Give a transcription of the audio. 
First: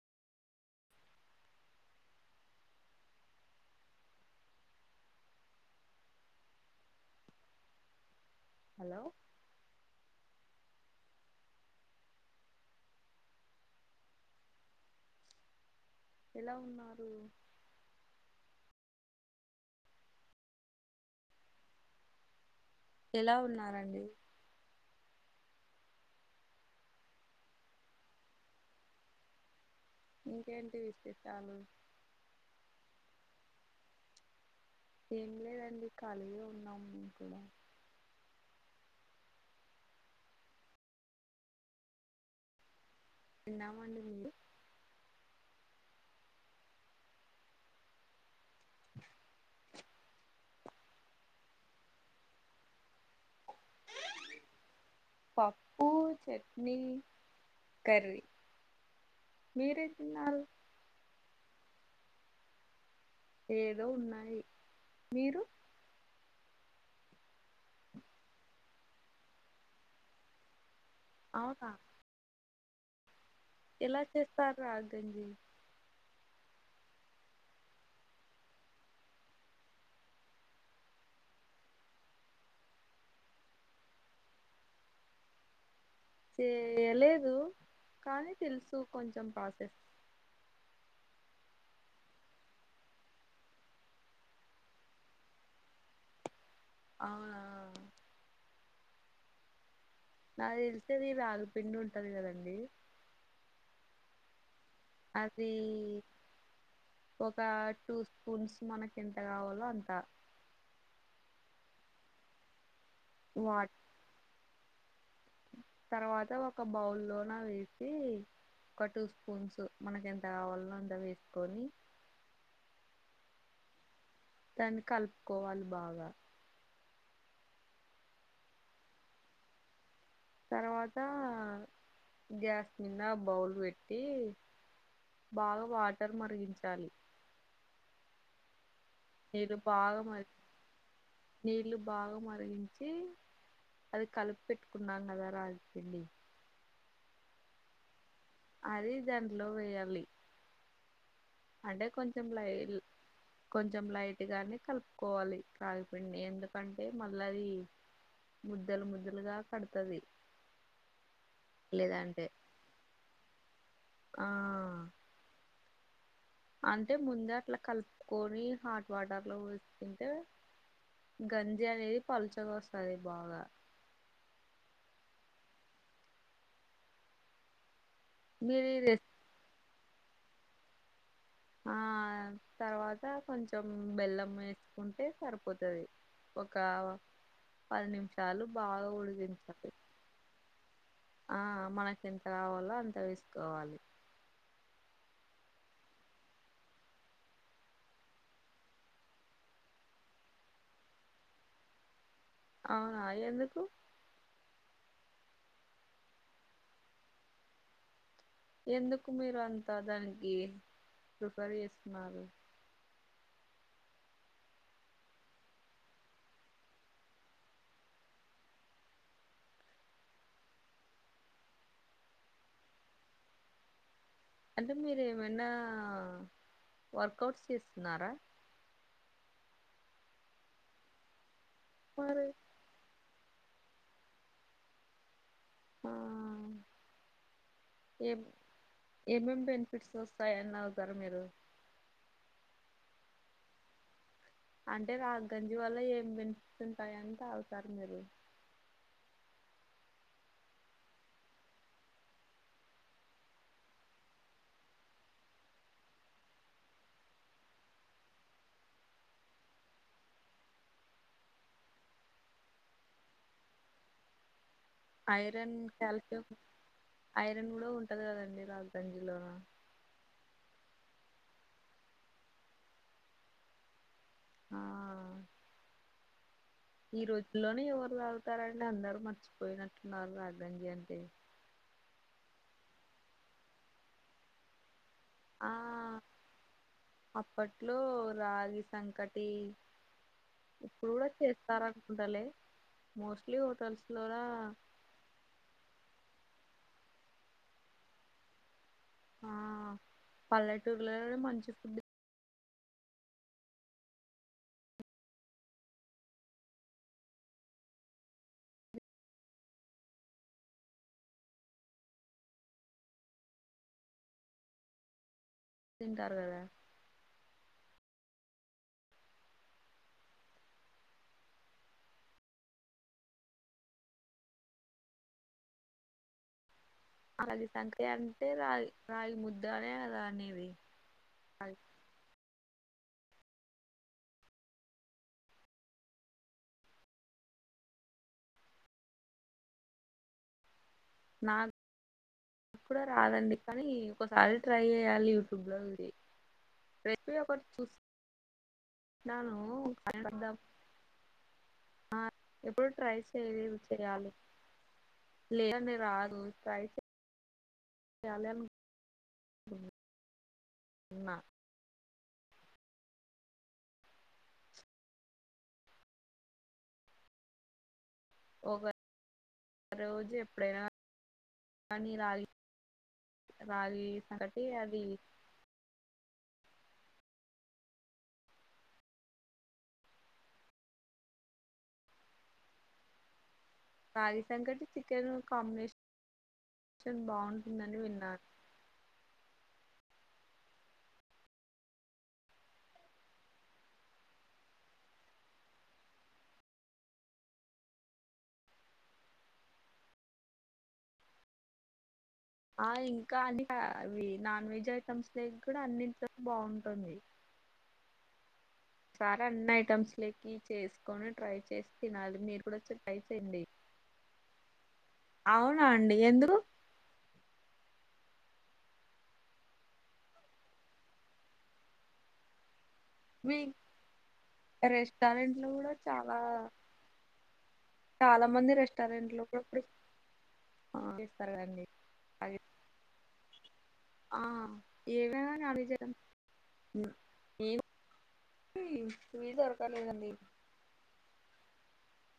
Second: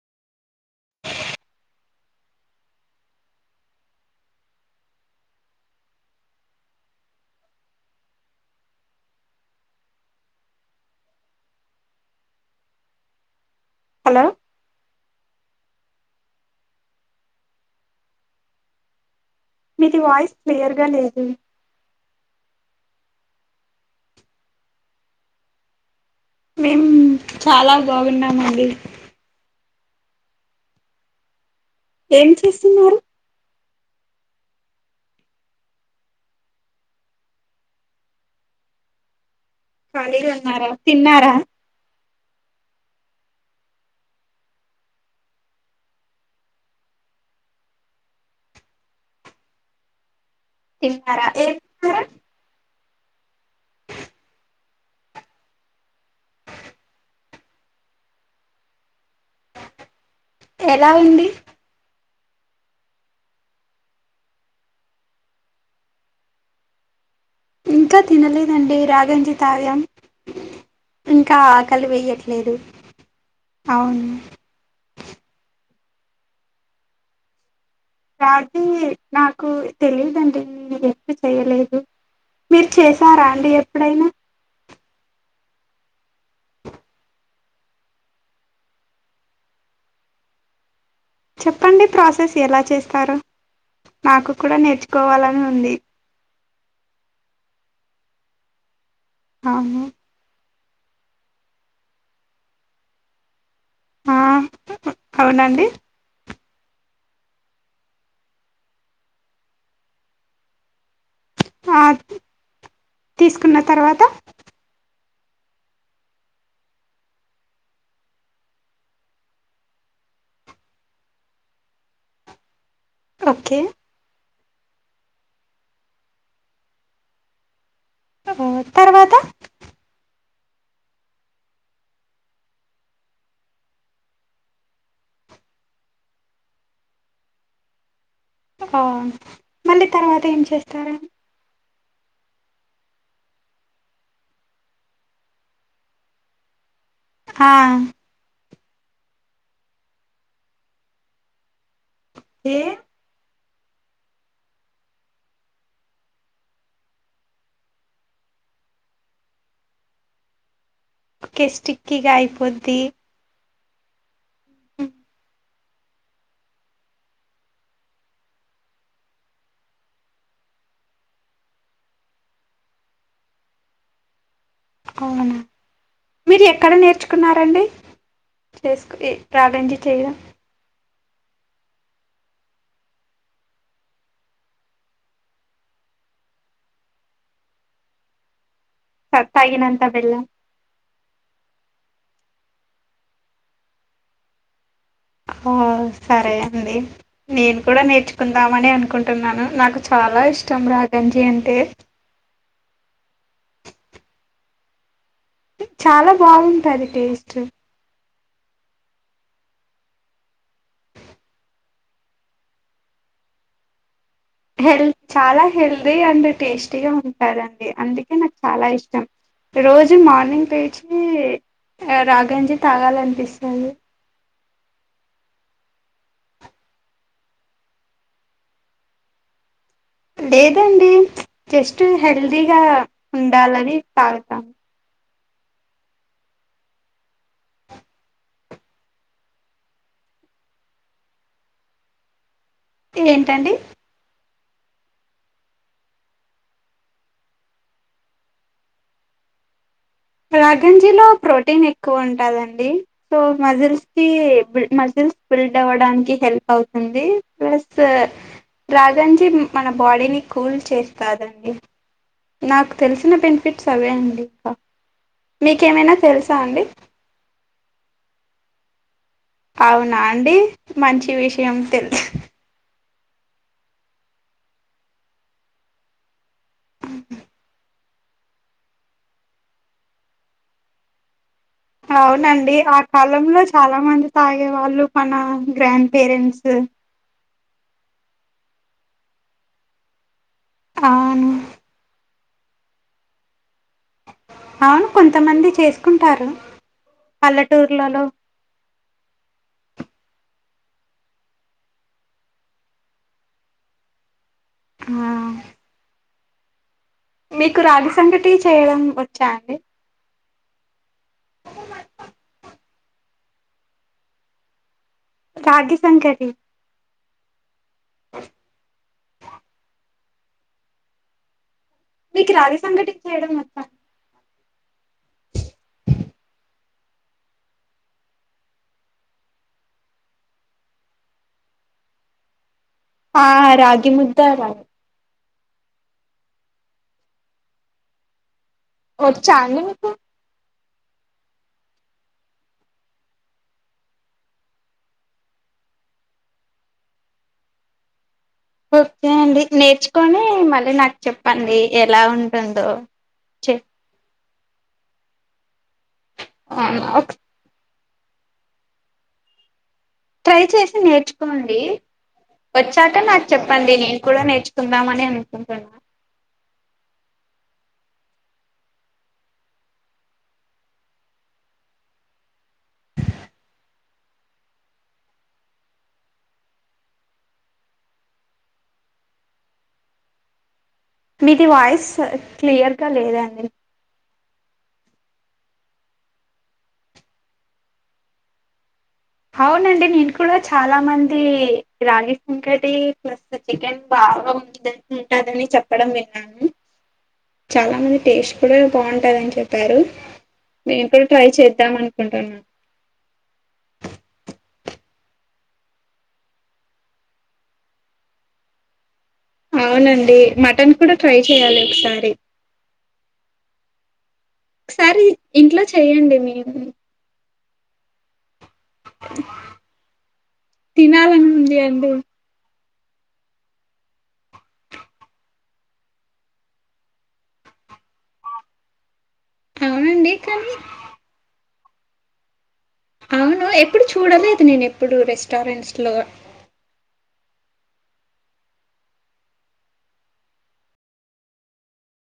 hello hello ఎలా ఉన్నారు మీది వాయిస్ క్లియర్గా లేదు ఎలా ఉన్నారండి మేం చాలా బాగున్నామండి ఇంకేంటి విశేషాలు ఏం చేస్తున్నారు ఏం లేదండి కాలిగా ఉన్నాం మేము కూడా కాలిగున్నారా తిన్నారా తిన్నాం అని మీరు తిన్నారా ఎం తిన్నారు పప్పు చట్నీ కర్రీ మీరేం తిన్నారు ఎలా ఉంది ఏదో ఉన్నాయి మీరు ఇంకా తినలేదండి రాగంజి తగం ఇంకా అవునా ఆకలి వెయ్యట్లేదు ఎలా చేస్తారు రాగంజీ రాగంజీ నాకు తెలిదండి ఎప్పు చెయలేదు మీరు చేసారా అండి ఎప్పుడైనా చేయలేదు కానీ తెలుసు కొంచెం ప్రసెస్ చెప్పండి ప్రాసెస్ ఎలా చేస్తారొ నాకు కూడా నేర్చుకోవాలని ఉంది అవునా అహ నాకు తెలిసేది రాగుపిండి ఉంటది కదండీ ఆ అది అవునండి ఒక టూ స్పూన్స్ మనకి ఎంత కావాళ్ళో అంత అ తీసుకున్న వాట్ తర్వాత తర్వాత ఒక బౌల్ లోన వేసి ఒక టూ స్పూన్స్ మనకి ఎంత కావాల్నో అంత వేసుకొని ఓకే దాన్ని కలుపుకోవాలి బాగా తర్వాత తర్వాత గ్యాస్ మిందా బౌల్ పెట్టి బాగా వాటర్ మరిగించాలి అ నీళ్ళు మళ్ళీ తర్వాత ఏం చేస్తారా నీల్లు బాగా మరిగించి అది కలిపి పెట్టుకున్నాం కదా రాగిపిండిని అ అది దాంట్లో వేయాలి అంటే కొంచం ఏ లైల్ కొంచెం లైట్ గానే కలుపుకోవాలి రాగిిపిండి ఎందుకంటే మళ్ళది ముద్దలు ముద్దలుగా కడ్తుది కెస్టిక్కిగా అయిపోద్ది ఆ అంటే ముందే అట్లా కలుపుకొని హాట్ వాటర్ లో వేసుకుంటే గంజి అనేది పలుచగొస్తది బాగా అవునా మీరు ఎక్కడ నేర్చుకున్నారండి మీరు ఈ రెస్ చేసుకి రాగంజి చేయడం ఆ తర్వాత కొంచెం బెల్లం వేసుకుంటే సరిపోతది ఒక పది నిమిషాలు బాగా ఉడికించాలి సత్తాగినంత బెళ్ళం ఆ మనకి ఎంత కావాలో అంత వేసుకోవాలి ఓ సరే అండి నేను కూడా నేర్చుకుందామనె అనుకుంటున్నాను నాకు చ చాలా ఇష్టం రాగంజి అంటే అహ ఎందుకు చాలా బాగుంటది టేస్ట్ ఎందుకు మీరు అంతా దానికి ప్రిఫర్ చేస్తున్నారు హెల్త్ చాలా హెల్దీ అండ్ టేస్టీగా ఉంటాదండి అందుకే నాకు చాలా ఇష్టం రోజు మార్నింగ్ లేచి రాగంజి తాగాలనిపిస్తది అంటే మీరు ఏమన్నా వర్కౌట్స్ చేస్తున్నారా లేదండి జస్ట్ మరి హెల్దీగా ఉండాలని తాగుతాం ఆ ఎప్ ఏమేమ్ బెనిఫిట్స్ వస్తాయని తాగుతారు మీరు ఏంటండి అంటే రాగ్ గంజి వల్ల ఏం బెనిఫిట్స్ ఉంటాయని తగుతారు మీరు రాగంజీలో ప్రోటీన్ ఎక్కువ ఉంటదండి సో మజిల్స్ కి మజిల్ బిల్డ్ అవ్వడానికి హెల్ప్ అవుతుంది ప్లస్ రాఘన్జీ మన బాడీని కూల్ చేస్తాదండి నాకు తెలిసిన బెనిఫిట్స్ అవే అండి ఇంకా ఐరన్ మీకేమైనా కాల్షియం తెలుసా అండి ఐరన్ గుడా ఉంటది కదండి రాగ అవునా అండి మంచి విషయం తెల్స్ ఆ ఈ రోజుళ్ళోనే ఎవ్వరు తగుతారండి అందరు మర్చిపోయినట్టున్నారు రాగంజి అంటే అవునండి ఆ కాలంలో చాలా మంది తాగేవాళ్ళు మన ఆ గ్రాండ్ పేరెంట్స్ అప్పట్లో రాగి సంకటి ఇప్పుడు కూడా అవును చేస్తారనుకుంటలే మోస్ట్లీ హోటల్స్ లోన ఆ కొంతమంది చేసుకుంటారు పల్లెటూర్లలో ఆ పల్లెటూర్లోలోనే మంచి ఫుడ్ ఆ మీకు రాగి సంగటి చేయడం వచ్చా అండి రాగి తింటారు సంగటి కదా అ మీకు రాగి సంఘటి చెయడం మొ రాగి సంగటి అంటే రాగి రాగి ముద్దనే అదనేది అ ఆ రాగి ముద్ద రా వచ్చండి మీకు నాక్ డ రాదండి కానీ ఒకసారి ట్రై చేయాలి యూట్యూబ్లో ఇది రెసిపీ ఒకటి చూస్ ఓకే అండి నేర్చుకొని మళ్ళీ నాక్ చెప్పండి ఎలా ఉంటుందో ఎప్పుడు ట్రై చె చేయలేదు చేయాలి లేదంటే రాదు ట్రై అవునా ఒక యాలం ట్రై చేసి నేర్చుకోండి వచ్చాకా నాక్ చెప్పండి నేను కూడా నేర్చుకుందామనె అనుకుంటున్నా ఒక రోజు ఎప్పుడైనా కానీ రా రాగి సంగటి అది మీది వాయిస్ క్లియర్గా లేదాండి అది సంకటి చికెన్ కాంబినేషన్ షన్ బాగుంటుందని విన్నా అవునండి నేను కూడా చాలా మంది రాగి సంగటి ప్లస్ చికెన్ బా అ ఉంటదని చెప్పడం విన్నాను చాలా మంది టేస్ట్ కూడా బాగుంటందని చెప్పారు మేము కూడా ట్రై చేద్దాం అను ఆ ఇంకా అండి అవి నాన్ వెజ్ ఐటెమ్స్ లే కూడా అన్నింటిలోకి బాగుంటుంది చానా అన్ని ఐటమ్స్ అవునండి లేకి మటన్ కూడా చేసుకొని ట్రై చేయాలి చేసి ఒకసారి తినాలి మీరు కూడా వచ్చి ట్రై చేయండి ఒకసారి ఇంట్లో అవునా అండి చెయ్యండి ఎందుకు మీరు తినాలని ఉంది అండి మీ రెస్టారెంట్లు కూడా చాలా చాలా మంది రెస్టారెంట్లు కూడా ఇప్పుడు అవునండి కని అది అవును ఎప్పుడు చూడలేదు నేను ఎప్పుడు ఏవైనా రెస్టారెంట్స్లో వి ఎవి దొరకలేదండి